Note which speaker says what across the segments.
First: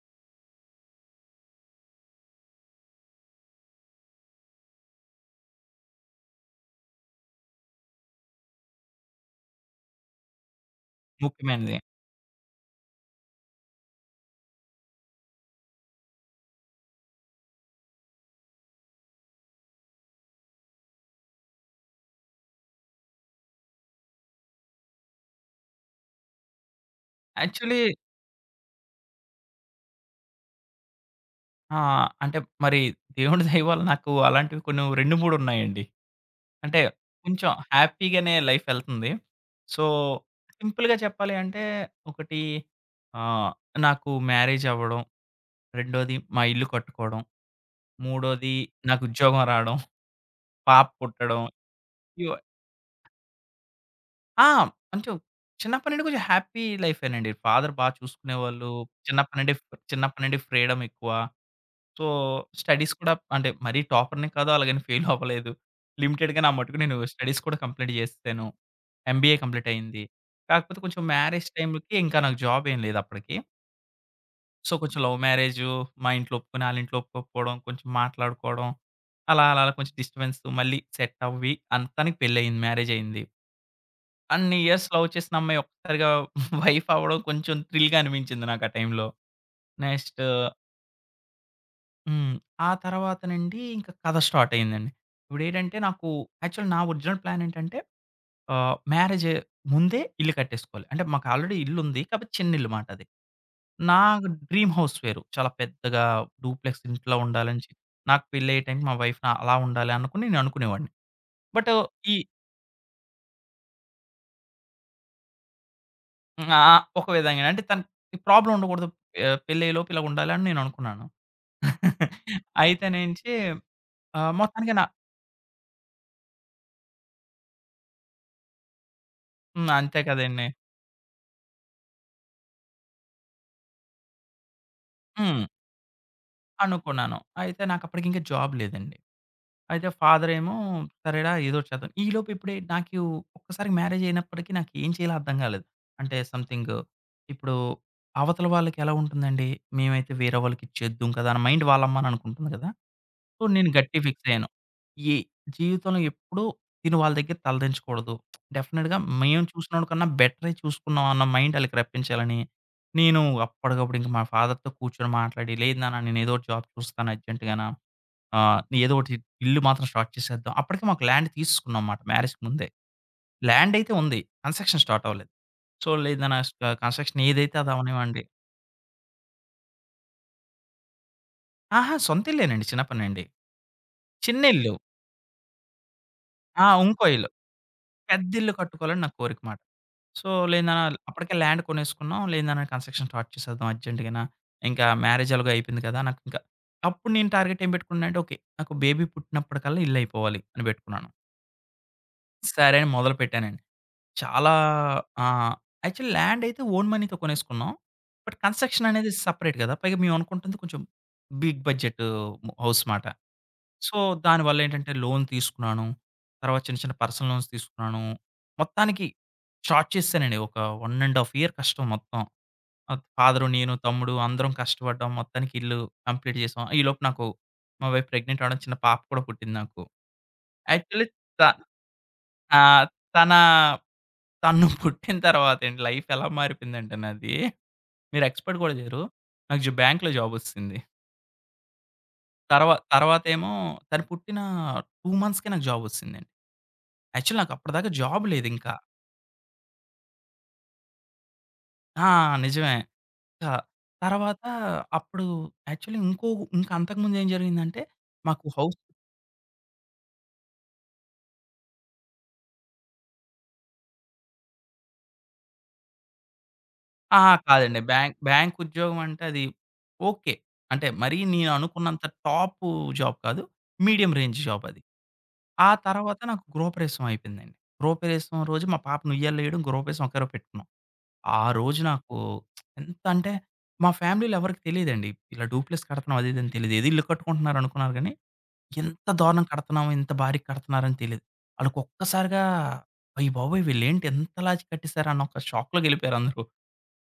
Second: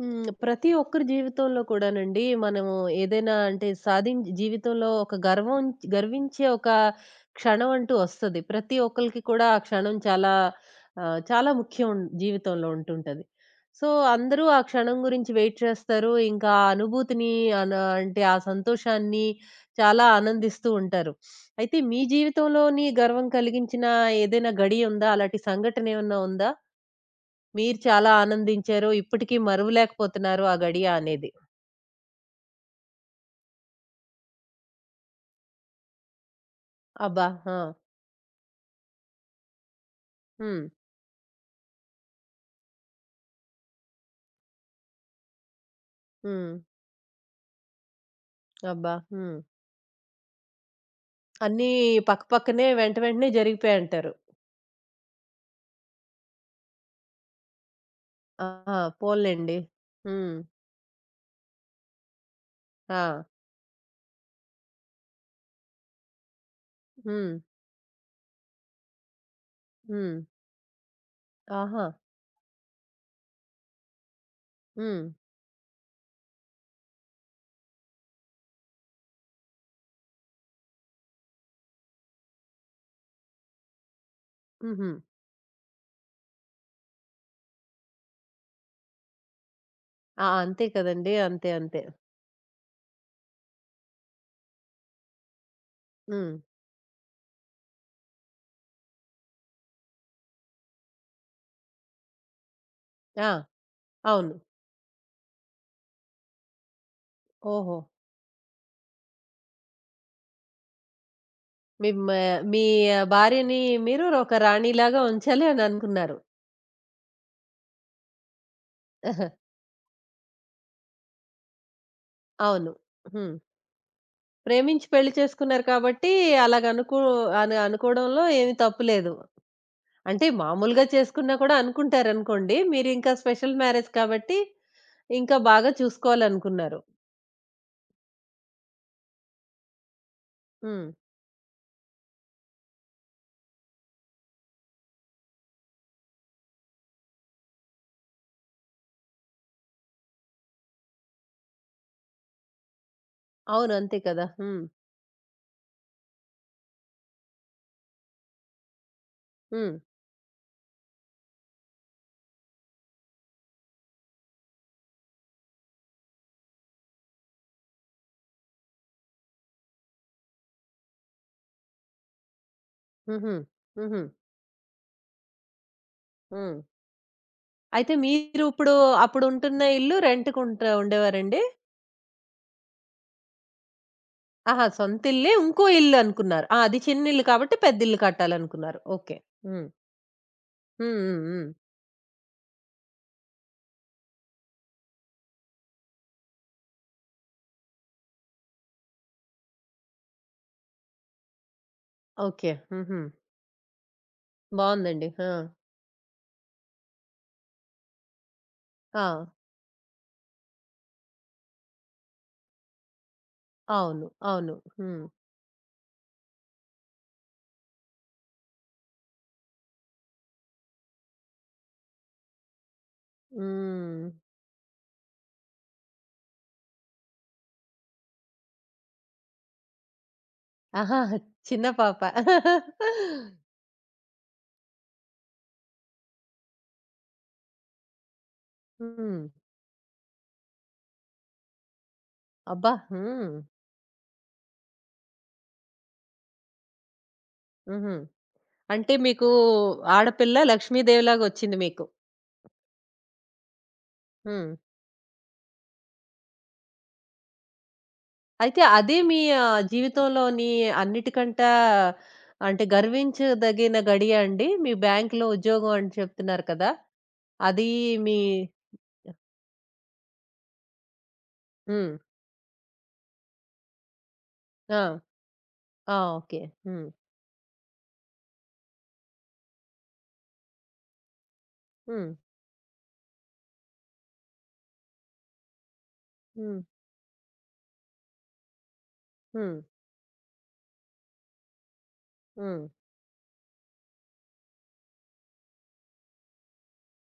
Speaker 1: హ్మ్. ప్రతి ఒక్కరి జీవితంలో కూడానండి, మనము ఏదైనా అంటే సాధిం జీవితంలో ఒక గర్వించే ఒక క్షణం అంటూ ఒస్తది. ప్రతి ఒక్కళ్ళకి కూడా ఆ క్షణం చాలా చాలా
Speaker 2: ముఖ్యమైనది.
Speaker 1: జీవితంలో ఉంటుంటది. సో, అందరూ ఆ క్షణం గురించి వెయిట్ చేస్తారు. ఇంకా ఆ అనుభూతిని అన అంటే ఆ సంతోషాన్ని చాలా ఆనందిస్తూ ఉంటారు. అయితే మీ జీవితంలోని గర్వం కలిగించిన ఏదైనా గడియుందా? అలాంటి సంఘటన ఏమన్నా ఉందా? మీరు
Speaker 2: యాక్చువల్లీ
Speaker 1: చాలా ఆనందించారు. ఇప్పటికి మరువలేకపోతున్నారు ఆ గడియ అనేది.
Speaker 2: ఆ! అంటే మరి దేవుడి దయ వల్ల నాకు అలాంటివి కొన్ని 2, 3 ఉన్నాయండి. అంటే
Speaker 1: అబ్బా!
Speaker 2: కొంచెం
Speaker 1: ఆ!
Speaker 2: హ్యాపీగానే లైఫ్ ఎళ్తుంది. సో,
Speaker 1: హ్మ్.
Speaker 2: సింపుల్‌గా చెప్పాలి అంటే ఒకటి ఆహ్, నాకు మ్యారేజ్ అవ్వడం, రెండోది మా
Speaker 1: హ్మ్.
Speaker 2: ఇల్లు కట్టుకోవడం, మూడోది
Speaker 1: అబ్బా!
Speaker 2: నాకు
Speaker 1: హ్మ్.
Speaker 2: ఉద్యోగం రావడం, పాప పుట్టడం.
Speaker 1: అన్నీ పక్క
Speaker 2: ఇవ
Speaker 1: పక్కనే వెంట వెంటనే జరిగిపోయాయంటారు.
Speaker 2: ఆ! కొంచెం చిన్నప్పటి నుండి కొంచెం హ్యాపీ లైఫేనండి. ఫాదర్ బా
Speaker 1: ఆ!
Speaker 2: చూసుకునేవాళ్ళు. చిన్నప్పటి నుండి
Speaker 1: పోన్లెండి.
Speaker 2: చిన్నప్పటి
Speaker 1: హ్మ్.
Speaker 2: నుండి ఫ్రీడమ్ ఎక్కువ. సో, స్టడీస్ కూడా
Speaker 1: ఆ!
Speaker 2: అంటే మరీ టాపర్‌ని కాదు. అలాగని ఫెయిల్ అవ్వలేదు. లిమిటెడ్‌గా నా మట్టుకు నేను
Speaker 1: హ్మ్.
Speaker 2: స్టడీస్ కూడా కంప్లీట్ చేసేసాను. ఎంబీఏ కంప్లీట్ అయింది.
Speaker 1: హ్మ్.
Speaker 2: కాకపోతే కొంచెం మ్యారేజ్
Speaker 1: ఆహా!
Speaker 2: టైమ్‌కి ఇంకా నాకు జాబ్ ఏం లేదు అప్పటికి. సో, కొంచెం
Speaker 1: హ్మ్.
Speaker 2: లవ్ మ్యారేజు మా ఇంట్లో ఒప్పుకుని, ఆళ్ళ ఇంట్లో ఒప్పుకోకపోవడం, కొంచెం మాట్లాడుకోవడం అలా, అలా, అలా కొంచెం డిస్టర్బెన్స్ మళ్ళీ సెట్ అవ్వి అంతానికి పెళ్లయింది. మ్యారేజ్ అయింది. అన్ని ఇయర్స్
Speaker 1: హుహు.
Speaker 2: లవ్ చేసిన అమ్మాయి ఒక్కసారిగా వైఫ్ అవ్వడం కొంచెం థ్రిల్‌గా అనిపించింది నాకు ఆ టైమ్‌లో. నెక్స్ట్
Speaker 1: ఆ! అంతే కదండీ. అంతే. అంతే.
Speaker 2: హ్మ్. ఆ తర్వాతనండి ఇంక కథ స్టార్ట్ అయిందండి. ఇప్పుడేంటంటే నాకు
Speaker 1: హ్మ్.
Speaker 2: యాక్చువల్ నా ఒరిజినల్ ప్లాన్ ఏంటంటే మ్యారేజ్ ముందే ఇల్లు కట్టేసుకోవాలి. అంటే మాకు ఆల్రెడీ ఇల్లుంది. కాబట్టి చిన్న ఇల్లు మాట అది.
Speaker 1: ఆ!
Speaker 2: నా
Speaker 1: అవును.
Speaker 2: డ్రీమ్ హౌస్ వేరు. చాలా పెద్దగా డూప్లెక్స్ ఇంట్లో ఉండాలని
Speaker 1: ఓహో!
Speaker 2: నాకు పెళ్ళయ్యే టైంకి మా వైఫ్ అలా ఉండాలి అనుకుని నేను అనుకునేవాడిని. బట్
Speaker 1: మీ మ
Speaker 2: ఈ
Speaker 1: మీ భార్యని మీరు ఒక రాణిలాగా ఉంచాలి అని అనుకున్నారు.
Speaker 2: ఆ! ఒక విధంగానే అంటే తనకి ప్రాబ్లమ్ ఉండకూడదు. పెళ్ళయ్యేలోపు ఇలా ఉండాలి అని నేను అనుకున్నాను.
Speaker 1: అవును.
Speaker 2: అయితేనేంచి
Speaker 1: హ్మ్.
Speaker 2: ఆహ్, మొత్తానికి నా
Speaker 1: ప్రేమించి పెళ్లి చేసుకున్నారు కాబట్టి అలాగనుకో అని అనుకోవడంలో ఏమి తప్పు లేదు.
Speaker 2: హ్మ్. అంతే
Speaker 1: అంటే
Speaker 2: కదండీ!
Speaker 1: మామూలుగా చేసుకున్నా కూడా అనుకుంటారనుకోండి. మీరింకా స్పెషల్ మ్యారేజ్ కాబట్టి ఇంకా
Speaker 2: హ్మ్.
Speaker 1: బాగా చూసుకోవాలనుకున్నారు.
Speaker 2: అనుకున్నాను. అయితే నాకప్పటికి ఇంకా జాబ్ లేదండి. అయితే ఫాదరేమో
Speaker 1: హ్మ్.
Speaker 2: సరేరా ఏదోటి చేద్దాం. ఈలోపు ఇప్పుడే నాకు ఒక్కసారి మ్యారేజ్ అయినప్పటికి నాకు ఏం చేయాలో అర్థం కాలేదు. అంటే సంథింగ్ ఇప్పుడు అవతల వాళ్ళకి ఎలా ఉంటుందండి. మేమైతే వేరే వాళ్ళకి ఇచ్చేద్దుం కదా! అని మైండ్ వాళ్ళ అమ్మ నాన్న అనుకుంటుంది కదా! సో, నేను
Speaker 1: అవును. అంతే
Speaker 2: గట్టిగా
Speaker 1: కదా!
Speaker 2: ఫిక్స్ అయ్యాను.
Speaker 1: హ్మ్.
Speaker 2: ఈ జీవితంలో ఎప్పుడూ నేను వాళ్ళ దగ్గర తలదించకూడదు. డెఫినిట్‌గా మేము
Speaker 1: హ్మ్.
Speaker 2: చూసినోడి కన్నా బెటరే చూసుకున్నాం అన్న మైండ్ ఆళ్ళకి రప్పించాలని, నేను అప్పటికప్పుడు ఇంక మా ఫాదర్‌తో కూర్చొని మాట్లాడి, "లేదు నాన్న నేను ఏదో ఒకటి జాబ్ చూస్తాను అర్జెంట్‌గాన. ఏదో ఒకటి ఇల్లు మాత్రం స్టార్ట్ చేసేద్దాం." అప్పటికి మాకు ల్యాండ్ తీసేసుకున్నాం మాట మ్యారేజ్‌కి ముందే.
Speaker 1: హుహు.
Speaker 2: ల్యాండ్ అయితే
Speaker 1: హుహు.
Speaker 2: ఉంది. కన్‌స్ట్రక్షన్ స్టార్ట్ అవ్వలేదు. సో, లేదు నాన్న
Speaker 1: హ్మ్.
Speaker 2: కన్‌స్ట్రక్షన్ ఏదైతే అది
Speaker 1: అయితే
Speaker 2: అవనివ్వండి.
Speaker 1: మీరు ఇప్పుడు అప్పుడుంటున్న ఇల్లు రెంట్‌కుంట ఉండేవారండి?
Speaker 2: అహా! సొంత ఇల్లేనండి చిన్నప్పటి నుండి. చిన్న
Speaker 1: ఆహా!
Speaker 2: ఇల్లు.
Speaker 1: సొంత ఇల్లే ఇంకో ఇల్లు అనుకున్నారు. ఆ!
Speaker 2: ఆ!
Speaker 1: అది
Speaker 2: ఇంకో
Speaker 1: చిన్న ఇల్లు
Speaker 2: ఇల్లు.
Speaker 1: కాబట్టి పెద్ద ఇల్లు
Speaker 2: పెద్ద ఇల్లు
Speaker 1: కట్టాలనుకున్నారు.
Speaker 2: కట్టుకోవాలని నా
Speaker 1: ఓకే.
Speaker 2: కోరిక మాట.
Speaker 1: హ్మ్.
Speaker 2: సో, లేనినాన
Speaker 1: హ్మ్. హ్మ్.
Speaker 2: అప్పటికే
Speaker 1: హ్మ్.
Speaker 2: ల్యాండ్ కొనేసుకున్నాం. లేనినాన కన్‌స్ట్రక్షన్ స్టార్ట్ చేసేద్దాం అర్జెంట్‌గాన. ఇంకా మ్యారేజ్ ఎలాగో అయిపోయింది కదా! అప్పుడు నేను టార్గెట్ ఏం పెట్టుకున్నానంటే, ఓకే. నాకు బేబీ పుట్టినప్పటికల్లా ఇల్లయిపోవాలి అని పెట్టుకున్నాను.
Speaker 1: ఓకే.
Speaker 2: సరే అని
Speaker 1: హుహు.
Speaker 2: మొదలుపెట్టానండి. చాలా
Speaker 1: బావుందండి. ఆ!
Speaker 2: ఆహ్, యాక్చువల్లీ ల్యాండ్ అయితే ఓన్ మనీతో కొనేసుకున్నాం. బట్ కన్‌స్ట్రక్షన్
Speaker 1: ఆ!
Speaker 2: అనేది సెపరేట్ కదా! పైగా మేమనుకుంటుంది కొంచెం బిగ్ బడ్జెట్ హౌస్ మాట. సో,
Speaker 1: అవును. అవును.
Speaker 2: దానివల్లేంటంటే
Speaker 1: హ్మ్.
Speaker 2: లోన్ తీసుకున్నాను. తర్వాత చిన్న, చిన్న పర్సనల్ లోన్స్ తీసుకున్నాను. మొత్తానికి స్టార్ట్ చేసేసానండి. ఒక 1 ½ ఇయర్ కష్టం మొత్తం. ఫాదరు, నేను,
Speaker 1: హ్మ్.
Speaker 2: తమ్ముడు అందరం కష్టపడ్డాం. మొత్తానికి ఇల్లు కంప్లీట్ చేసాం. ఈలోపు నాకు మా వైఫ్ ప్రెగ్నెంట్ అవ్వడం చిన్న పాప కూడా పుట్టింది నాకు.
Speaker 1: ఆహా!
Speaker 2: యాక్చువల్లీ త
Speaker 1: చిన్న పాప.
Speaker 2: ఆహ్, తన తను పుట్టిన తర్వాత అండి లైఫ్ ఎలా మారిపోయిందంటే నాది, మీరు ఎక్స్‌పెక్ట్ కూడా చేయరు.
Speaker 1: హ్మ్.
Speaker 2: నాకు జ బ్యాంక్‌లో జాబొచ్చేసింది.
Speaker 1: అబ్బా!
Speaker 2: తర్వా
Speaker 1: హ్మ్.
Speaker 2: తర్వాతేమో తను పుట్టిన 2 మంత్స్‌కే నాకు జాబొచ్చేసిందండి. యాక్చువల్ నాకప్పటిదాకా
Speaker 1: హుహు.
Speaker 2: జాబ్ లేదింకా.
Speaker 1: అంటే మీకు ఆడపిల్ల లక్ష్మీదేవిలాగొచ్చింది మీకు.
Speaker 2: ఆ! నిజమే. త తర్వాత
Speaker 1: హ్మ్.
Speaker 2: అప్పుడు యాక్చువల్లీ ఇంకో ఇంక అంతకుముందు ఏం జరిగిందంటే, మాకు
Speaker 1: అయితే
Speaker 2: హౌస్
Speaker 1: అదే మీ జీవితంలోని అన్నిటికంటా అంటే గర్వించదగిన గడియ అండి? మీ బ్యాంక్‌లో ఉద్యోగం అని చెప్తున్నారు కదా!
Speaker 2: అహా!
Speaker 1: అది
Speaker 2: కాదండి. బ్యాంక్
Speaker 1: మీ
Speaker 2: బ్యాంక్ ఉద్యోగం అంటే అది ఓకే. అంటే మరీ నేను
Speaker 1: హ్మ్.
Speaker 2: అనుకున్నంత టాపు జాబ్ కాదు. మీడియం రేంజ్ జాబ్ అది.
Speaker 1: ఆ!
Speaker 2: ఆ
Speaker 1: ఆ!
Speaker 2: తర్వాత
Speaker 1: ఓకే.
Speaker 2: నాకు
Speaker 1: హ్మ్.
Speaker 2: గృహప్రవేశం అయిపోయిందండి. గృహప్రవేశం రోజు మా పాపను ఉయ్యాల్లో ఎయడం, గృహప్రవేశం ఒకే రోజు పెట్టుకున్నాం. ఆ రోజు
Speaker 1: హ్మ్.
Speaker 2: నాకు ఎంత అంటే మా ఫ్యామిలీలో ఎవరికీ తెలీదండి. ఇలా డూప్లెక్స్ కడతన్నాం అది ఇది అని
Speaker 1: హ్మ్.
Speaker 2: తెలీదు. ఏదో ఇల్లు కట్టుకుంటున్నారనుకున్నారు గానీ ఎంత దారుణం
Speaker 1: హ్మ్.
Speaker 2: కడుతున్నాము, ఇంత భారీగా కడుతున్నారని తెలీదు. ఆళ్ళకొక్కసారిగా
Speaker 1: హ్మ్.
Speaker 2: అయ్యబాబోయ్! వీళ్ళేంటి ఇంతలాచి కట్టేసారు అన్న ఒక షాక్‌లోకెళ్ళిపోయారు అందరూ.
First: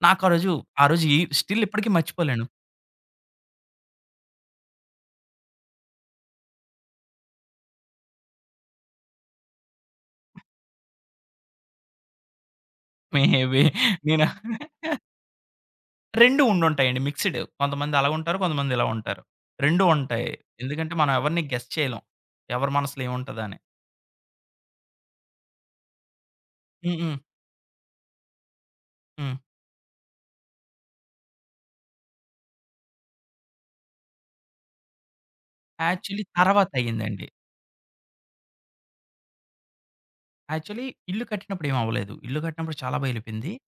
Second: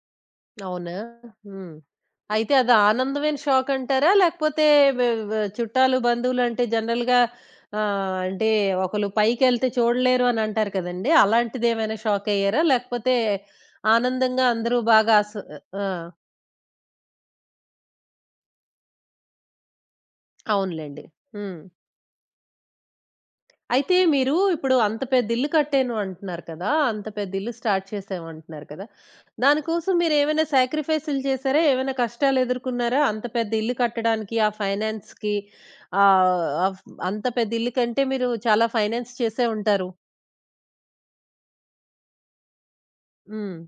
Speaker 2: నాకా రోజు, ఆ
Speaker 1: అవునా?
Speaker 2: రోజు ఈ స్టిల్
Speaker 1: హ్మ్.
Speaker 2: ఇప్పటికి మర్చిపోలేను.
Speaker 1: అయితే అది ఆనందమైన షాకంటారా? లేకపోతే వె వె చుట్టాలు, బంధువులంటే జనరల్‌గా ఆహ్, అంటే ఒకళ్ళు పైకెళ్తే చూడలేరు అనంటారు కదండీ! అలాంటిదేమైనా షాకయ్యారా? లేకపోతే
Speaker 2: మే బీ నేను
Speaker 1: ఆనందంగా అందరూ బాగా ఆస్ ఆ!
Speaker 2: 2 ఉండుంటాయండి మిక్స్‌డ్. కొంతమంది అలా ఉంటారు. కొంతమంది ఇలా ఉంటారు. 2 ఉంటాయి. ఎందుకంటే
Speaker 1: అవునులెండి.
Speaker 2: మనం ఎవరిని
Speaker 1: హ్మ్.
Speaker 2: గెస్ చేయలేం. ఎవరి మనసులో ఏముంటదని.
Speaker 1: అయితే మీరు ఇప్పుడు అంత పెద్ద ఇల్లు కట్టాను అంటున్నారు కదా!
Speaker 2: హ్మ్.
Speaker 1: అంత
Speaker 2: హ్మ్.
Speaker 1: పెద్ద ఇల్లు స్టార్ట్ చేసాము అంటున్నారు కదా!
Speaker 2: హ్మ్.
Speaker 1: దానికోసం మీరేమైనా సాక్రిఫైస్‌లు చేసారా? ఏమైనా కష్టాలు ఎదుర్కొన్నారా? అంత పెద్ద ఇల్లు కట్టడానికి, ఆ ఫైనాన్స్‌కి
Speaker 2: యాక్చువల్లీ
Speaker 1: ఆహ్,
Speaker 2: తర్వాత
Speaker 1: ఆఫ్ అంత
Speaker 2: అయిందండి.
Speaker 1: పెద్ద ఇల్లు కంటే మీరు చాలా ఫైనాన్స్ చేసే ఉంటారు.
Speaker 2: యాక్చువల్లీ ఇల్లు కట్టినప్పుడు ఏమి అవ్వలేదు. ఇల్లు కట్టినప్పుడు చాలా బెలిపోయింది.
Speaker 1: హ్మ్.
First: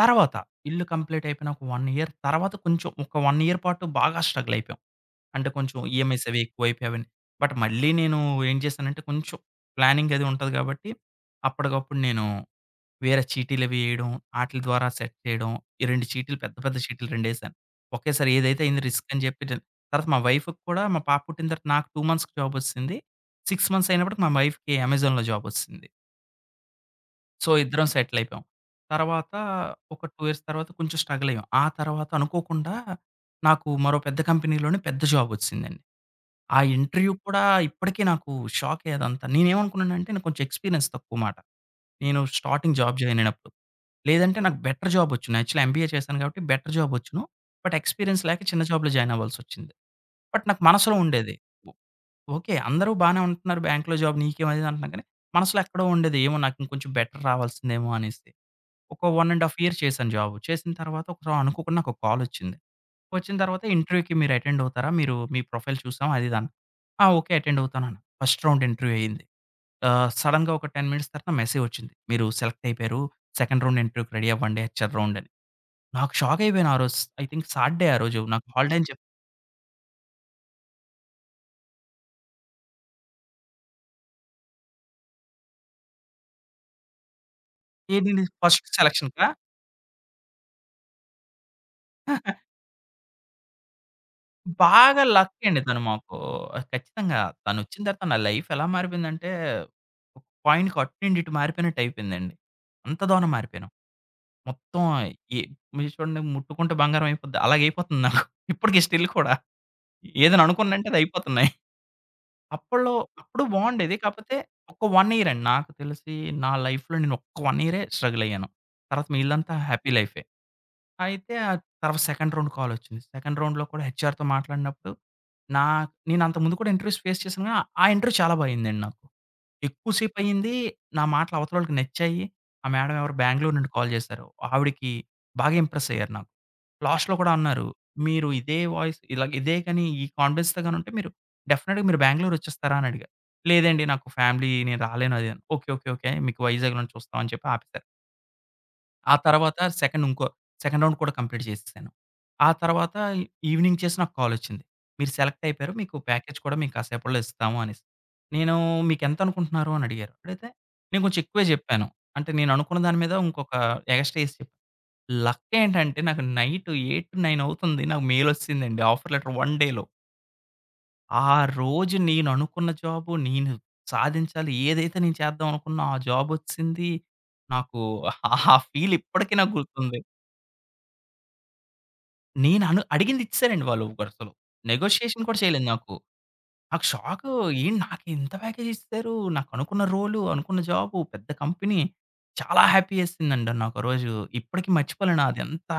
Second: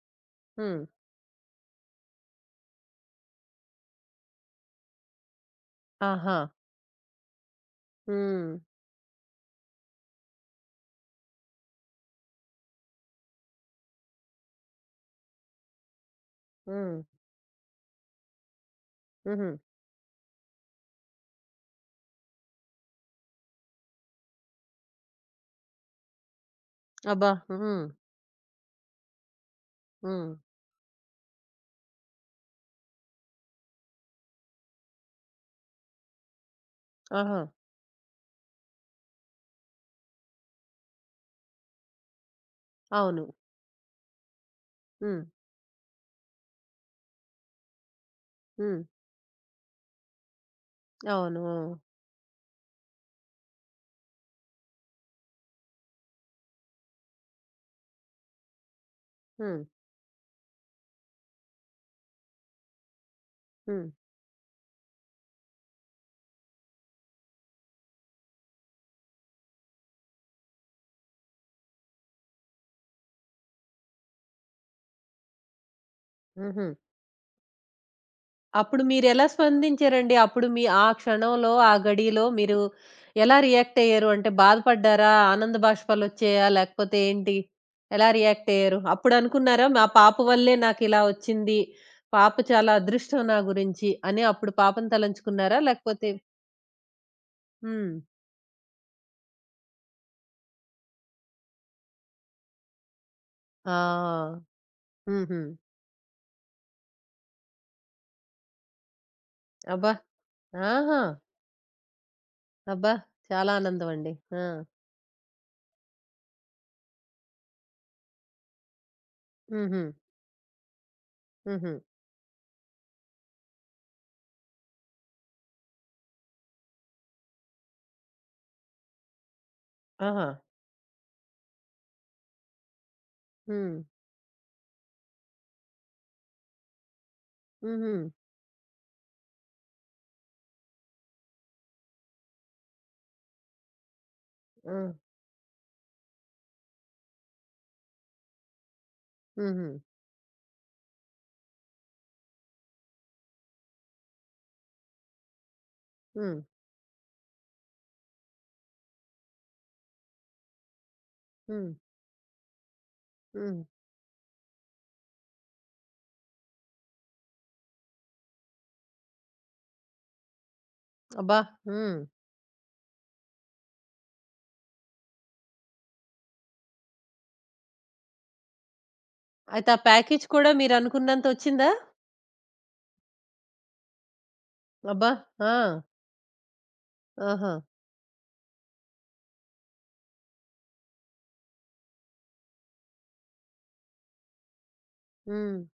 Speaker 2: తర్వాత
Speaker 1: హ్మ్.
Speaker 2: ఇల్లు కంప్లీట్ అయిపోయిన ఒక 1 ఇయర్ తర్వాత కొంచెం ఒక 1 ఇయర్ పాటు బాగా స్ట్రగల్ అయిపోయాం. అంటే కొంచెం ఈఎంఐస్
Speaker 1: ఆహా!
Speaker 2: అవి ఎక్కువైపోయాయి అవన్నీ. బట్ మళ్ళీ నేను
Speaker 1: హ్మ్.
Speaker 2: ఏం చేశానంటే కొంచెం ప్లానింగ్ అది ఉంటది కాబట్టి, అప్పటికప్పుడు నేను వేరే చీటీలు అవి ఏయడం, ఆటిల ద్వారా సెట్ చేయడం. ఈ 2 చీటీలు పెద్ద పెద్ద
Speaker 1: హ్మ్.
Speaker 2: చీటీలు రెండేసాను. ఒకేసారి ఏదైతే అయింది రిస్క్ అని చెప్పి
Speaker 1: హుహు.
Speaker 2: తర్వాత మా వైఫ్‌కి కూడా మా పాప పుట్టిన తర్వాత నాకు 2 మంత్స్‌కి జాబ్ వచ్చిసింది. 6 మంత్స్ అయినప్పటికి మా వైఫ్‌కి అమెజాన్‌లో జాబ్ వచ్చిసింది.
Speaker 1: అబ్బా!
Speaker 2: సో,
Speaker 1: హ్మ్.
Speaker 2: ఇద్దరం సెటిల్ అయిపోయాం. తర్వాత ఒక 2
Speaker 1: హ్మ్.
Speaker 2: ఇయర్స్ తర్వాత కొంచెం స్ట్రగల్ అయ్యాం. ఆ తర్వాత అనుకోకుండా నాకు మరో పెద్ద కంపెనీలోనే పెద్ద జాబ్ వచ్చిసిందండి. ఆ ఇంటర్వ్యూ
Speaker 1: ఆహా!
Speaker 2: కూడా ఇప్పటికీ నాకు షాకే అదంతా. నేనేమనుకున్నానంటే నాకు కొంచెం ఎక్స్‌పీరియన్స్ తక్కువ మాట. నేను స్టార్టింగ్ జాబ్ జాయిన్
Speaker 1: అవును.
Speaker 2: అయినప్పుడు. లేదంటే నాకు బెటర్ జాబ్
Speaker 1: హ్మ్.
Speaker 2: వచ్చును. యాక్చువల్లీ ఎంబీఏ చేశాను కాబట్టి బెటర్ జాబ్ వచ్చును. బట్ ఎక్స్‌పీరియన్స్ లేక చిన్న
Speaker 1: హ్మ్.
Speaker 2: జాబ్‌లో జాయిన్ అవ్వాల్సొచ్చింది. బట్ నాకు మనసులో ఉండేది.
Speaker 1: అవును.
Speaker 2: ఓకే. అందరూ బానే ఉంటున్నారు. బ్యాంక్‌లో జాబ్ నీకేం అది ఇది అంటున్నారు కానీ, మనసులో ఎక్కడో ఉండేది. ఏమో నాకు ఇంకొంచెం బెటర్ రావాల్సిందేమో అనేసి. ఒక 1 ½
Speaker 1: హ్మ్.
Speaker 2: ఇయర్ చేశాను జాబ్. చేసిన తర్వాత ఒక అనుకోకుండా నాకు ఒక కాలొచ్చింది. వచ్చిన తర్వాత
Speaker 1: హ్మ్.
Speaker 2: ఇంటర్వ్యూకి మీరు అటెండ్ అవుతారా? మీరు మీ ప్రొఫైల్ చూసాం అది ఇది అన్నారు. ఆ! ఓకే. అటెండ్ అవుతానన్నా. ఫస్ట్ రౌండ్ ఇంటర్వ్యూ అయింది. సడెన్‌గా ఒక 10 మినిట్స్ తర్వాత మెసేజ్ వచ్చింది. మీరు సెలెక్ట్ అయిపోయారు. సెకండ్ రౌండ్ ఇంటర్వ్యూకి రెడీ అవ్వండి. హెచ్‌ఆర్ రౌండ్ అని. నాకు షాక్
Speaker 1: హుహు.
Speaker 2: అయిపోయాను ఆ రోజు. ఐ థింక్ సాటర్‌డే ఆ రోజు. నాకు హాలిడే
Speaker 1: అప్పుడు
Speaker 2: అని చెప్పి.
Speaker 1: మీరెలా స్పందించారండి? అప్పుడు మీ ఆ క్షణంలో, ఆ గడియలో మీరు ఎలా రియాక్ట్ అయ్యారు? అంటే బాధపడ్డారా? ఆనంద బాష్పాలొచ్చాయా? లేకపోతే ఏంటి? ఎలా
Speaker 2: ఏంటి నీది
Speaker 1: రియాక్ట్
Speaker 2: ఫస్ట్
Speaker 1: అయ్యారు?
Speaker 2: సెలక్షన్‌కా?
Speaker 1: అప్పుడనుకున్నారా మా పాప వల్లే నాకిలా వచ్చింది. పాప చాలా అదృష్టం నా గురించి అని అప్పుడు పాపను
Speaker 2: బాగా
Speaker 1: తలంచుకున్నారా?
Speaker 2: లక్కండి తను
Speaker 1: లేకపోతే
Speaker 2: మాకు. ఖచ్చితంగా తనొచ్చిన
Speaker 1: హ్మ్.
Speaker 2: తర్వాత నా లైఫ్ ఎలా మారిపోయిందంటే, ఒక పాయింట్‌కి అటు నుండి ఇటు మారిపోయినట్టయిపోయిందండి. అంత దారుణం మారిపోయాను.
Speaker 1: ఆ!
Speaker 2: మొత్తం ఏ
Speaker 1: హుహు.
Speaker 2: మీరు చూడండి ముట్టుకుంటే బంగారం అయిపోద్ది. అలాగయిపోతుంది నాకు. ఇప్పటికి స్టిల్ కూడా.
Speaker 1: అబ్బా!
Speaker 2: ఏదైనా అనుకున్నానంటే అది
Speaker 1: ఆహా!
Speaker 2: అయిపోతున్నాయి.
Speaker 1: అబ్బా!
Speaker 2: అప్పట్లో అప్పుడు
Speaker 1: చాలా ఆనందం
Speaker 2: బావుండేది.
Speaker 1: అండి.
Speaker 2: కాకపోతే
Speaker 1: ఆ!
Speaker 2: ఒక 1 ఇయర్ అండి. నాకు తెలిసి నా లైఫ్‌లో నేను ఒక్క 1 ఇయరే స్ట్రగుల్ అయ్యాను. తర్వాత మిగిలిందంతా
Speaker 1: హుహు.
Speaker 2: హ్యాపీ లైఫే. అయితే
Speaker 1: హుహు.
Speaker 2: తర్వాత సెకండ్ రౌండ్ కాలొచ్చింది. సెకండ్ రౌండ్‌లో కూడా హెచ్ఆర్‌తో మాట్లాడినప్పుడు, నా నేను అంతకుముందు కూడా ఇంటర్వ్యూస్ ఫేస్ చేశాను గానీ, ఆ ఇంటర్వ్యూ చాలా బా అయిందండి నాకు. ఎక్కువ
Speaker 1: ఆహా!
Speaker 2: సేపయింది. నా మాటలు అవతలోళ్ళకి నచ్చాయి. ఆ మేడమ్ ఎవరో బెంగుళూరు నుండి
Speaker 1: హ్మ్.
Speaker 2: కాల్ చేశారు. ఆవిడకి బాగా ఇంప్రెస్ అయ్యారు నాకు. లాస్ట్‌లో కూడా అన్నారు,
Speaker 1: హుహు.
Speaker 2: "మీరు ఇదే వాయిస్ ఇలా ఇదే గాని ఈ కాన్ఫిడెన్స్‌తో గాని ఉంటే మీరు డెఫినెట్‌గా మీరు బెంగుళూరు వచ్చేస్తారా?" అని అడిగారు. "లేదండి నాకు ఫ్యామిలీ
Speaker 1: ఆ!
Speaker 2: నేను రాలేను" అది అని. "ఓకే. ఓకే. ఓకే. మీకు వైజాగ్‌లోనే చూస్తాం" అని చెప్పి ఆపేసారు. ఆ తర్వాత
Speaker 1: హుహు.
Speaker 2: సెకండ్ ఇంకో సెకండ్ రౌండ్ కూడా కంప్లీట్ చేసేసాను. ఆ తర్వాత ఈవినింగ్ చేసి నాకు కాలొచ్చింది. "మీరు సెలెక్ట్ అయిపోయారు. మీకు
Speaker 1: హ్మ్.
Speaker 2: ప్యాకేజ్ కూడా మీకు కాసేపట్లో ఇస్తాము" అనేసి. నేను "మీకెంతనుకుంటున్నారు?" అని అడిగారు. అడిగితే నేను కొంచెం ఎక్కువే
Speaker 1: హ్మ్.
Speaker 2: జెప్పాను. అంటే నేను అనుకున్న దాని మీద ఇంకొక
Speaker 1: హ్మ్.
Speaker 2: ఎగస్ట్రా ఏసి చెప్పాను. లక్ ఏంటంటే నాకు నైట్ 8, 9 అవుతుంది. నాకు మెయిలొచ్చేసిందండి ఆఫర్ లెటర్ 1 డేలో. ఆ
Speaker 1: అబ్బా!
Speaker 2: రోజు
Speaker 1: హ్మ్.
Speaker 2: నేను అనుకున్న జాబు, నేను సాధించాలి ఏదైతే నేను చేద్దాం అనుకున్నా ఆ జాబొచ్చేసింది. నాకు ఆ ఫీల్ ఇప్పటికి నాకు
Speaker 1: అయితే ఆ
Speaker 2: గుర్తుంది.
Speaker 1: ప్యాకేజ్ కూడా మీరనుకున్నంత ఒచ్చిందా?
Speaker 2: నేను అను అడిగింది ఇచ్చేసారండి వాళ్ళు వరుసలో.
Speaker 1: అబ్బా!
Speaker 2: నెగోషియేషన్ కూడా
Speaker 1: ఆ!
Speaker 2: చేయలేదు నాకు. నాకు షాకు
Speaker 1: ఆహా!
Speaker 2: ఏంటి నాకు ఇంత ప్యాకేజ్ ఇచ్చేసారు. నాకు అనుకున్న రోలు, అనుకున్న జాబు, పెద్ద కంపెనీ. చాలా హ్యాపీ యేసిందండి నాకు ఆ రోజు. ఇప్పటికి మర్చిపోలేను
Speaker 1: హ్మ్.
Speaker 2: అదెంత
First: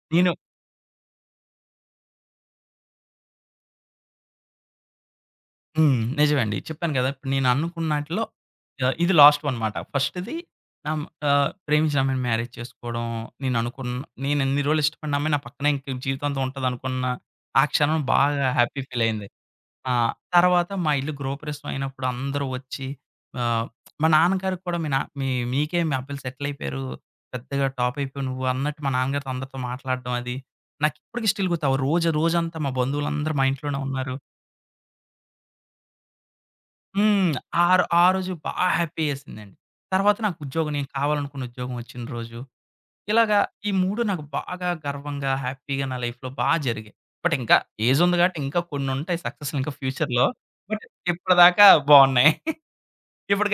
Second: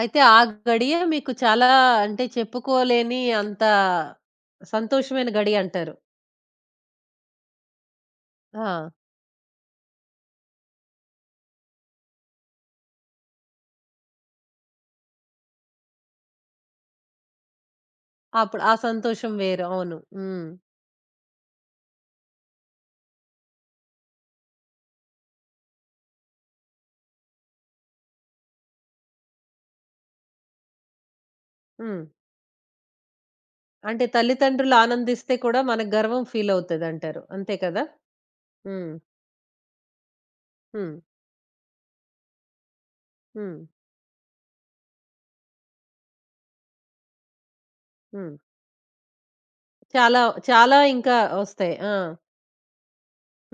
Speaker 1: అయితే
Speaker 2: నేను
Speaker 1: ఆ గడియే మీకు చాలా అంటే చెప్పుకోలేని అంత సంతోషమైన గడియ అంటారు.
Speaker 2: హ్మ్. నిజమే అండి. చెప్పాను గదా! ఇప్పుడు నేను అనుకున్నాటిలో
Speaker 1: ఆ!
Speaker 2: ఇది లాస్ట్ వన్నమాట. ఫస్ట్‌ది నా ప్రేమించిన అమ్మాయిని మ్యారేజ్ చేసుకోవడం. నేను అనుకున్న నేను ఎన్ని రోజులు ఇష్టపడిన అమ్మాయి నా పక్కనే ఇంక జీవితాంతం ఉంటదనుకున్న ఆ క్షణం బాగా
Speaker 1: అప్పుడు ఆ
Speaker 2: హ్యాపీ ఫీలయ్యింది.
Speaker 1: సంతోషం వేరు.
Speaker 2: ఆ!
Speaker 1: అవును. హ్మ్.
Speaker 2: తర్వాత మా ఇల్లు గృహప్రవేశం అయినప్పుడు అందరూ వచ్చి ఆహ్, మా నాన్నగారికి కూడా మీ నా మీ మీకే మీ అబ్బాయిలు సెటిల్ అయిపోయారు. పెద్దగా టాప్ అయిపోయావు నువ్వు అన్నట్టు మా నాన్నగారితో అందరితో మాట్లాడడం అది. నాకిప్పటికి స్టిల్ గుర్తు. ఆ
Speaker 1: హ్మ్.
Speaker 2: రోజు రోజంతా మా బంధువులందరూ మా ఇంట్లోనే
Speaker 1: అంటే
Speaker 2: ఉన్నారు.
Speaker 1: తల్లిదండ్రులు ఆనందిస్తే కూడా మనకు గర్వం ఫీల్ అవుతదంటారు.
Speaker 2: హ్మ్.
Speaker 1: అంతే కదా!
Speaker 2: ఆ రోజు బాగా
Speaker 1: హ్మ్.
Speaker 2: హ్యాపీ యేసిందండి. తర్వాత నాకు ఉద్యోగం నేను
Speaker 1: హ్మ్.
Speaker 2: కావాలనుకున్న ఉద్యోగం వచ్చిన రోజు. ఇలాగా
Speaker 1: హ్మ్.
Speaker 2: ఈ 3 నాకు బాగా గర్వంగా, హ్యాపీగా నా లైఫ్‌లో బా జరిగాయి. బట్ ఇంకా ఏజ్ ఉంది
Speaker 1: హ్మ్.
Speaker 2: కాబట్టి ఇంకా కొన్నుంటాయి సక్సెస్‌లు ఇంకా
Speaker 1: చాలా,
Speaker 2: ఫ్యూచర్‌లో.
Speaker 1: చాలా
Speaker 2: బట్
Speaker 1: ఇంకా
Speaker 2: ఇప్పటిదాకా
Speaker 1: ఒస్తాయి. ఆ!
Speaker 2: బావున్నాయి.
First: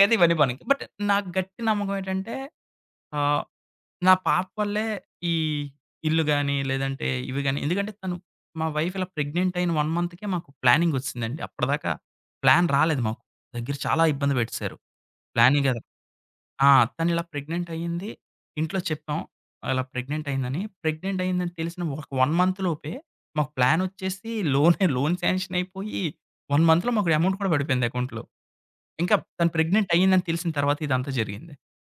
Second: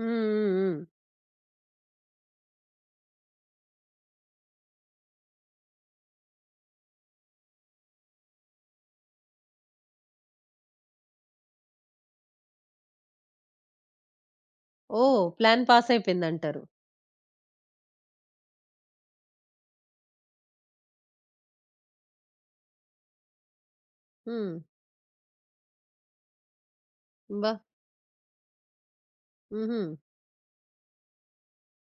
Speaker 1: హ్మ్.
Speaker 2: ఇవన్నీ
Speaker 1: హ్మ్.
Speaker 2: పనికి.
Speaker 1: హ్మ్.
Speaker 2: బట్ నాకు గట్టి నమ్మకం ఏంటంటే ఆహ్, నా పాప వల్లే ఈ ఇల్లు గాని, లేదంటే ఇవి గాని ఎందుకంటే తను మా వైఫ్ ఇలా ప్రెగ్నెంట్ అయిన 1 మంత్‌కే మాకు ప్లానింగ్ వచ్చిసిందండి. అప్పటిదాకా ప్లాన్ రాలేదు మాకు. దగ్గర చాలా ఇబ్బంది పెట్టేసారు.
Speaker 1: ఓహ్! ప్లాన్
Speaker 2: ప్లానింగ్ అది.
Speaker 1: పాస్ అయిపోయిందంటారు.
Speaker 2: ఆ! తను ఇలా ప్రెగ్నెంట్ అయింది. ఇంట్లో చెప్పాం. ఇలా ప్రెగ్నెంట్ అయిందని. ప్రెగ్నెంట్ అయిందని తెలిసిన ఒక 1 మంత్ లోపే మాకు ప్లాన్ వచ్చేసి
Speaker 1: హ్మ్.
Speaker 2: లోన్ లోన్ శాంక్షన్ అయిపోయి 1 మంత్‌లో మాకు అమౌంట్
Speaker 1: అబ్బా!
Speaker 2: కూడా పడిపోయింది అకౌంట్‌లో. ఇంకా తను
Speaker 1: హుహు.
Speaker 2: ప్రెగ్నెంట్ అయిందని తెలిసిన తర్వాత ఇదంతా జరిగింది.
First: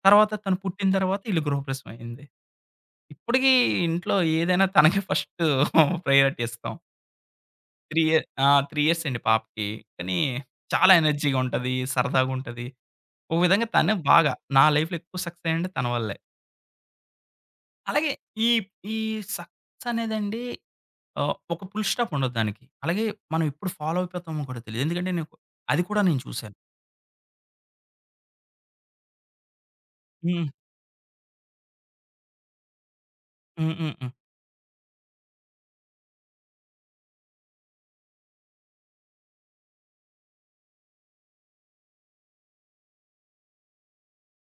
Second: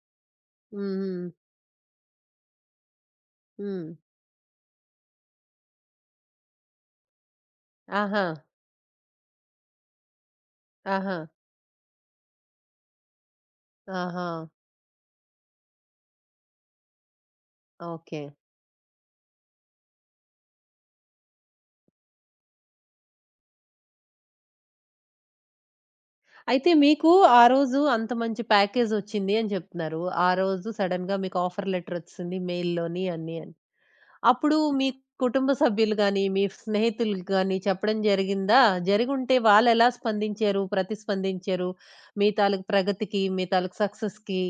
Speaker 2: తర్వాత తను పుట్టిన
Speaker 1: హ్మ్.
Speaker 2: తర్వాత
Speaker 1: హ్మ్.
Speaker 2: ఈళ్ళు గృహప్రవేశం అయింది. ఇప్పటికి
Speaker 1: హ్మ్.
Speaker 2: ఇంట్లో ఏదైనా తనకే ఫస్ట్ ప్రయారిటీ ఇస్తాం. 3
Speaker 1: ఆహా!
Speaker 2: ఇయర్ ఆ! 3 ఇయర్స్ అండి పాపకి. కానీ చాలా
Speaker 1: ఆహా!
Speaker 2: ఎనర్జీగా ఉంటది. సరదాగుంటది. ఒక విధంగా తనే
Speaker 1: ఆహా!
Speaker 2: బాగా నా లైఫ్‌లో ఎక్కువ సక్సెస్ అయ్యానంటే తన వల్లే. అలాగే
Speaker 1: ఓకే.
Speaker 2: ఈ ఈ సక్సెస్ అనేదండి ఒక ఫుల్ స్టాప్ ఉండదు దానికి. అలాగే మనం ఎప్పుడు ఫాలో అయిపోతామో కూడా తెలీదు. ఎందుకంటే నేను అది కూడా నేను చూసాను.
Speaker 1: అయితే మీకు ఆ రోజు అంత మంచి ప్యాకేజొచ్చింది అని చెప్తున్నారు. ఆ
Speaker 2: హ్మ్.
Speaker 1: రోజు సడెన్‌గా మీకు ఆఫర్ లెటరొచ్చేసింది మెయిల్‌లోని అన్ని అని.
Speaker 2: హ్మ్. హ్మ్. హ్మ్.
Speaker 1: అప్పుడు మీ కుటుంబ సభ్యులు గాని, మీ స్నేహితులకు గాని చెప్పడం జరిగిందా? జరిగుంటే వాళ్ళెలా స్పందించారు? ప్రతిస్పందించారు? మీ తాలూకు ప్రగతికి, మీ తాలూకు సక్సెస్‌కి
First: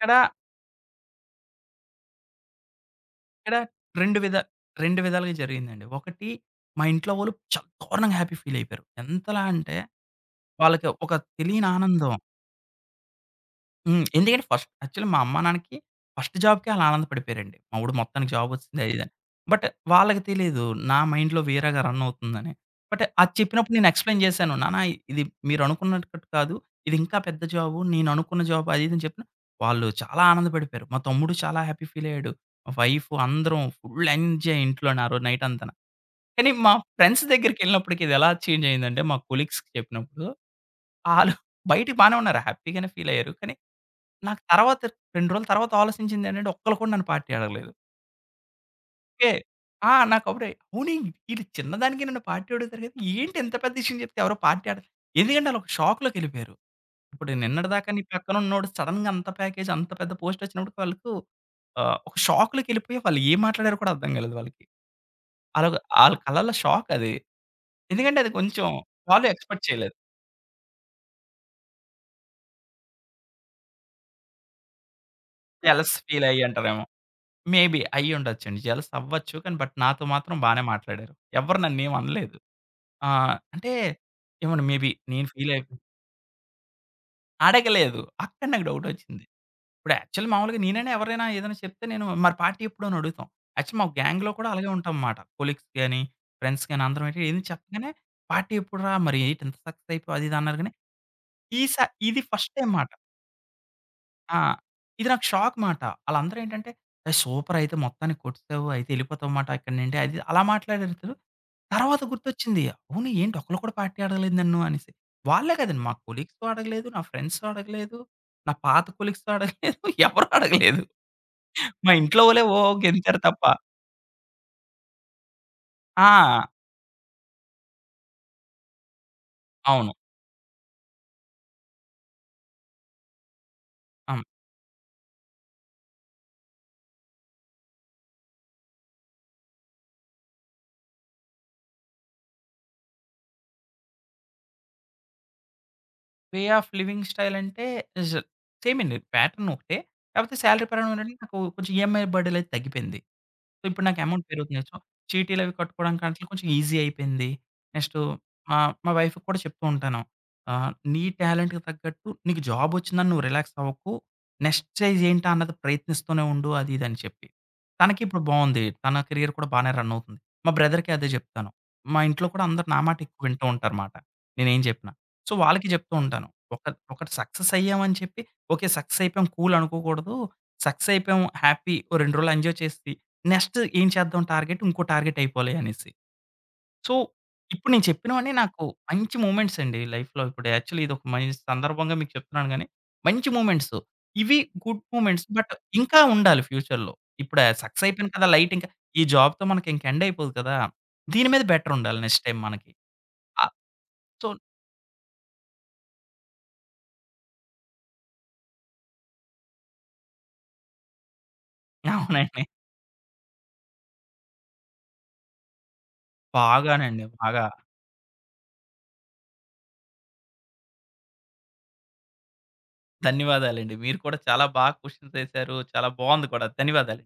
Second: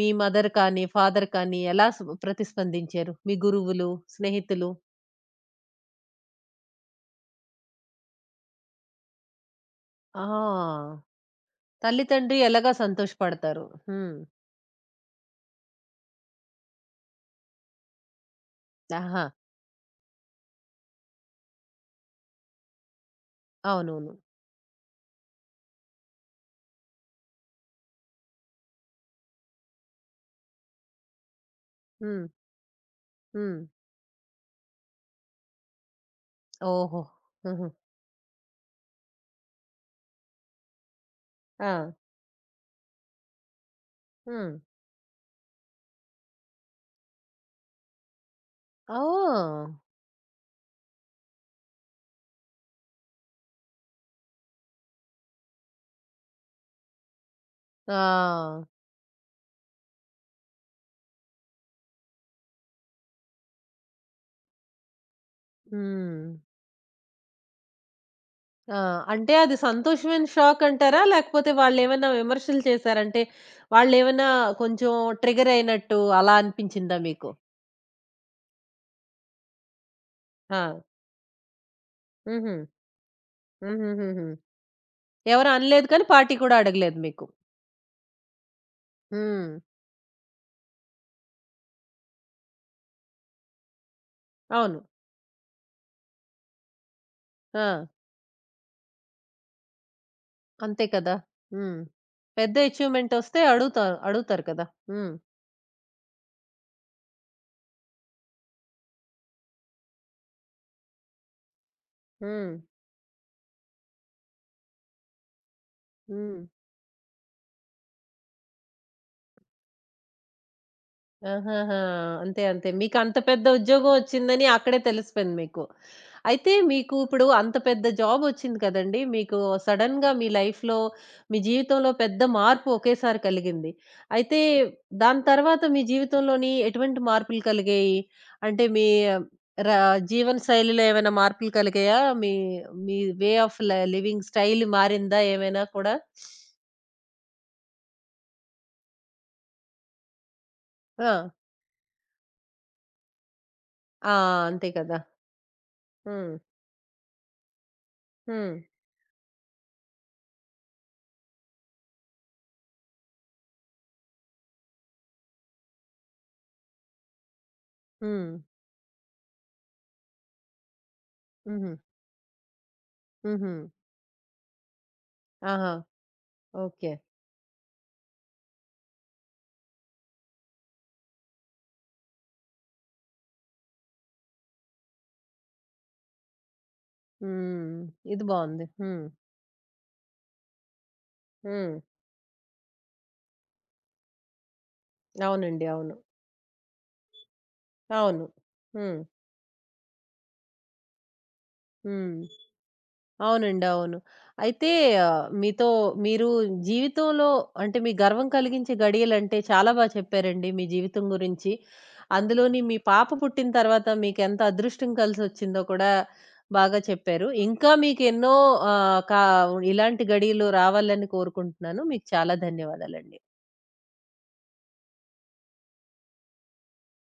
Speaker 1: మీ మదర్ కానీ, ఫాదర్ కానీ ఎలా స్ ప్రతిస్పందించారు? మీ
Speaker 2: ఇక్కడ
Speaker 1: గురువులు,
Speaker 2: 2 విధా
Speaker 1: స్నేహితులు?
Speaker 2: 2 విధాలుగా జరిగిందండి. ఒకటి మా ఇంట్లో వాళ్ళు చాలా దారుణంగా హ్యాపీ ఫీల్ అయిపోయారు. ఎంతలా అంటే వాళ్ళకి
Speaker 1: ఆ!
Speaker 2: ఒక తెలియని
Speaker 1: తల్లి,
Speaker 2: ఆనందం.
Speaker 1: తండ్రి ఎలాగా సంతోషపడతారు.
Speaker 2: హ్మ్.
Speaker 1: హ్మ్.
Speaker 2: ఎందుకంటే ఫస్ట్ యాక్చువల్లీ మా అమ్మా, నాన్నకి ఫస్ట్ జాబ్‌కే ఆళ్ళు ఆనందపడిపోయారండి. మా వోడు మొత్తానికి జాబ్ వచ్చింది అది ఇది అని.
Speaker 1: ఆహా!
Speaker 2: బట్ వాళ్ళకి తెలీదు నా మైండ్‌లో వేరేగా రన్ అవుతుందని. బట్ అది చెప్పినప్పుడు నేను
Speaker 1: అవునవును.
Speaker 2: ఎక్స్‌ప్లెయిన్ చేశాను. నాన్న ఇది మీరనుకున్నట్టు కాదు. ఇది ఇంకా పెద్ద జాబు. నేను అనుకున్న జాబ్ అది ఇది అని చెప్పిన వాళ్ళు చాలా ఆనందపడిపోయారు. మా తమ్ముడు చాలా హ్యాపీ ఫీల్
Speaker 1: హ్మ్.
Speaker 2: అయ్యాడు. మా వైఫ్
Speaker 1: హ్మ్.
Speaker 2: అందరం ఫుల్ ఎంజాయ్ ఇంట్లోనే ఆ రోజు నైట్ అంతాన. కానీ మా
Speaker 1: ఓహో!
Speaker 2: ఫ్రెండ్స్
Speaker 1: హుహు.
Speaker 2: దగ్గరికెళ్ళినప్పటికి ఇది ఎలా చేంజ్ అయిందంటే మా కొలీగ్స్‌కి చెప్పినప్పుడు ఆళ్ళు
Speaker 1: ఆ!
Speaker 2: బయటికి బానే ఉన్నారు. హ్యాపీగానే ఫీల్ అయ్యారు. కానీ నాకు
Speaker 1: హ్మ్.
Speaker 2: తర్వాత 2 రోజుల తర్వాత ఆలోచించిందేంటంటే ఒక్కళ్ళు కూడా నన్ను పార్టీ అడగలేదు. ఓకే.
Speaker 1: ఓహ్!
Speaker 2: ఆ! నాకప్పుడే అవును ఈళ్ళు చిన్నదానికే నన్ను పార్టీ అడుగుతారు కదా! ఏంటి ఇంత పెద్ద విషయం చెప్తే ఎవరు పార్టీ అడగ ఎందుకంటే ఆళ్ళొక షాక్‌లోకెళ్ళిపోయారు. ఇప్పుడు నిన్నటిదాకా నీ
Speaker 1: ఆ!
Speaker 2: పక్కనున్నోడు సడెన్‌గా అంత ప్యాకేజ్ అంత పెద్ద పోస్ట్ వచ్చినప్పుడు వాళ్ళకు ఒక షాక్‌లోకెళ్ళిపోయి వాళ్ళు ఏం మాట్లాడారో కూడా అర్థం కాలేదు వాళ్ళకి. ఆళ్ళొక ఆళ్ళ
Speaker 1: హ్మ్.
Speaker 2: కళ్ళలో షాక్ అది. ఎందుకంటే అది కొంచెం
Speaker 1: ఆ!
Speaker 2: వాళ్ళు
Speaker 1: అంటే అది
Speaker 2: ఎక్స్‌పెక్ట్ చేయలేదు.
Speaker 1: సంతోషమైన షాక్ అంటారా? లేకపోతే వాళ్ళేమన్నా విమర్శలు చేసారంటే, వాళ్ళేమన్నా కొంచెం ట్రిగర్
Speaker 2: జెలస్
Speaker 1: అయినట్టు
Speaker 2: ఫీల్
Speaker 1: అలా
Speaker 2: అయ్యి అంటారేమో!
Speaker 1: అనిపించిందా మీకు?
Speaker 2: మేబీ అయ్యుండొచ్చండి. జెలస్ అవ్వచ్చు. కానీ బట్ నాతో మాత్రం బానే
Speaker 1: ఆ!
Speaker 2: మాట్లాడారు. ఎవరు నన్నేం అనలేదు.
Speaker 1: హుహు.
Speaker 2: ఆ! అంటే
Speaker 1: హుహుహుహు.
Speaker 2: ఏమోనండి మేబీ నేను
Speaker 1: ఎవరు
Speaker 2: ఫీల్ అయిపో
Speaker 1: అనలేదు కానీ పార్టీ కూడా అడగలేదు మీకు.
Speaker 2: అడగలేదు. అక్కడ నాకు డౌటొచ్చింది.
Speaker 1: హ్మ్.
Speaker 2: ఇప్పుడు యాక్చువల్లీ మామూలుగా నేనైనా ఎవరైనా ఏదైనా చెప్తే నేను మరి పార్టీ ఎప్పుడు అని అడుగుతాం. యాక్చువల్లీ మా గ్యాంగ్‌లో కూడా అలాగే
Speaker 1: అవును.
Speaker 2: ఉంటాం మాట. కొలీగ్స్ గాని, ఫ్రెండ్స్ గాని అందరం ఏంటి ఏది
Speaker 1: ఆ!
Speaker 2: చెప్పగానే "పార్టీ ఎప్పుడురా? మరి ఏంటి ఇంత సక్సెస్ అయిపోయావు?" అది ఇది అన్నారు గాని,
Speaker 1: అంతే కదా! హ్మ్.
Speaker 2: ఈసా ఇది ఫస్ట్
Speaker 1: పెద్ద
Speaker 2: టైమ్ మాట.
Speaker 1: అచీవ్‌మెంటొస్తే అడుగుతారు.
Speaker 2: ఆ!
Speaker 1: అడుగుతారు కదా!
Speaker 2: ఇది
Speaker 1: హ్మ్.
Speaker 2: నాకు షాక్ మాట. ఆళ్ళందరూ ఏంటంటే, "ఏయ్! సూపర్ అయితే మొత్తానికి కొట్టేసావు. అయితే ఎళ్ళిపోతావమాట ఇక్కడి నుండి" అది అలా మాట్లాడారు. తర్వాత
Speaker 1: హ్మ్.
Speaker 2: గుర్తొచ్చింది. అవును ఏంటి ఒక్కళ్ళు కూడా పార్టీ అడగలేదు నన్ను అనేసి. వాళ్ళే కాదండి మా కొలీగ్స్
Speaker 1: హ్మ్.
Speaker 2: అడగలేదు. నా ఫ్రెండ్స్ అడగలేదు. నా పాత కొలీగ్స్ అడగలేదు. ఎవరు అడగలేదు.
Speaker 1: ఆహాహా!
Speaker 2: మా ఇంట్లో
Speaker 1: అంతే.
Speaker 2: వాళ్ళే ఓ
Speaker 1: అంతే. మీకంత
Speaker 2: గెంతారు తప్ప.
Speaker 1: పెద్ద ఉద్యోగం వచ్చిందని అక్కడే తెలిసిపోయింది మీకు.
Speaker 2: ఆ!
Speaker 1: అయితే మీకు ఇప్పుడు అంత పెద్ద జాబొచ్చింది కదండీ! మీకు
Speaker 2: అవును.
Speaker 1: సడెన్‌గా మీ లైఫ్‌లో, మీ జీవితంలో పెద్ద మార్పు ఒకేసారి కలిగింది.
Speaker 2: ఆ!
Speaker 1: అయితే దాని తర్వాత మీ జీవితంలోని ఎటువంటి మార్పులు కలిగాయి? అంటే మీ రా జీవన శైలిలో ఏమైనా మార్పులు కలిగాయా? మీ మీ వే ఆఫ్ లివింగ్ స్టైల్ మారిందా ఏమైనా కూడా?
Speaker 2: వే ఆఫ్ లివింగ్ స్టైల్ అంటే ఇజ్ సేమ్ అండి. ప్యాటర్న్ ఒకటే. కాకపోతే సాలరీ పరంగా ఏంటంటే
Speaker 1: ఆ!
Speaker 2: నాకు కొంచెం ఈఎంఐ బర్డెన్ అనేది తగ్గిపోయింది. సో, ఇప్పుడు నాకు
Speaker 1: ఆ!
Speaker 2: అమౌంట్ పెరుగుతుంది.
Speaker 1: అంతే
Speaker 2: సో,
Speaker 1: కదా!
Speaker 2: చీటీలు అవి కట్టుకోవడానికి అట్లా
Speaker 1: హ్మ్.
Speaker 2: కొంచెం ఈజీ అయిపోయింది. నెక్స్ట్
Speaker 1: హ్మ్.
Speaker 2: మా మా వైఫ్‌కి కూడా చెప్తూ ఉంటాను. "నీ టాలెంట్‌కి తగ్గట్టు నీకు జాబ్ వచ్చిందని నువ్వు రిలాక్స్ అవ్వకు. నెక్స్ట్ స్టేజ్ ఏంటా అన్నది ప్రయత్నిస్తూనే ఉండు" అది ఇది అని చెప్పి. తనకి ఇప్పుడు
Speaker 1: హ్మ్.
Speaker 2: బావుంది. తన కెరియర్ కూడా బానే రన్ అవుతుంది. మా బ్రదర్‌కి అదే చెప్తాను.
Speaker 1: హుహు.
Speaker 2: మా ఇంట్లో కూడా అందరూ నా మాట ఎక్కువ వింటూ
Speaker 1: హుహు.
Speaker 2: ఉంటారుమాట. నేనేం చెప్పినా. సో, వాళ్ళకి
Speaker 1: ఆహా!
Speaker 2: చెప్తూ ఉంటాను. ఒక
Speaker 1: ఓకే.
Speaker 2: ఒకటి సక్సెస్ అయ్యామని చెప్పి, ఓకే. సక్సెస్ అయిపోయాం కూల్ అనుకోకూడదు. సక్సెస్ అయిపోయాం హ్యాపీ ఓ 2 రోజులు ఎంజాయ్ చేసి, నెక్స్ట్ ఏం చేద్దాం టార్గెట్ ఇంకో టార్గెట్ అయిపోలే అనేసి. సో, ఇప్పుడు
Speaker 1: హ్మ్.
Speaker 2: నేను
Speaker 1: ఇది
Speaker 2: చెప్పినవన్నీ
Speaker 1: బావుంది.
Speaker 2: నాకు
Speaker 1: హ్మ్.
Speaker 2: మంచి మూమెంట్స్ అండి లైఫ్‌లో. ఇప్పుడు యాక్చువల్లీ ఇదొక మంచి
Speaker 1: హ్మ్.
Speaker 2: సందర్భంగా మీకు చెప్తున్నాను గానీ, మంచి మూమెంట్స్. ఇవి గుడ్ మూమెంట్స్. బట్
Speaker 1: అవునండి. అవును.
Speaker 2: ఇంకా ఉండాలి ఫ్యూచర్‌లో. ఇప్పుడు సక్సెస్ అయిపోయాను
Speaker 1: అవును.
Speaker 2: కదా! లైట్ ఇంకా
Speaker 1: హ్మ్.
Speaker 2: ఈ జాబ్‌తో మనకి ఇంక ఎండ్ అయిపోదు కదా! దీని మీద బెటర్ ఉండాలి
Speaker 1: హ్మ్.
Speaker 2: నెక్స్ట్ టైమ్ మనకి. ఆహ్,
Speaker 1: అవునండి. అవును.
Speaker 2: సో
Speaker 1: అయితే ఆహ్, మీతో మీరు జీవితంలో అంటే మీ గర్వం కలిగించే గడియలంటే చాలా బా చెప్పారండి మీ జీవితం గురించి.
Speaker 2: అవునండి.
Speaker 1: అందులోని మీ పాప పుట్టిన తర్వాత మీకెంత అదృష్టం కలిసొచ్చిందో కూడా బాగా
Speaker 2: బాగానండి.
Speaker 1: చెప్పారు.
Speaker 2: బాగా.
Speaker 1: ఇంకా మీకెన్నో ఆహ్, కా ఇలాంటి గడియలు రావాలని కోరుకుంటున్నాను. మీకు చాలా ధన్యవాదాలండి.
Speaker 2: ధన్యవాదాలండి. మీరు కూడా చాలా బాగా క్వెషన్స్ ఎసారు. చాలా బావుంది కూడా. ధన్యవాదాలు.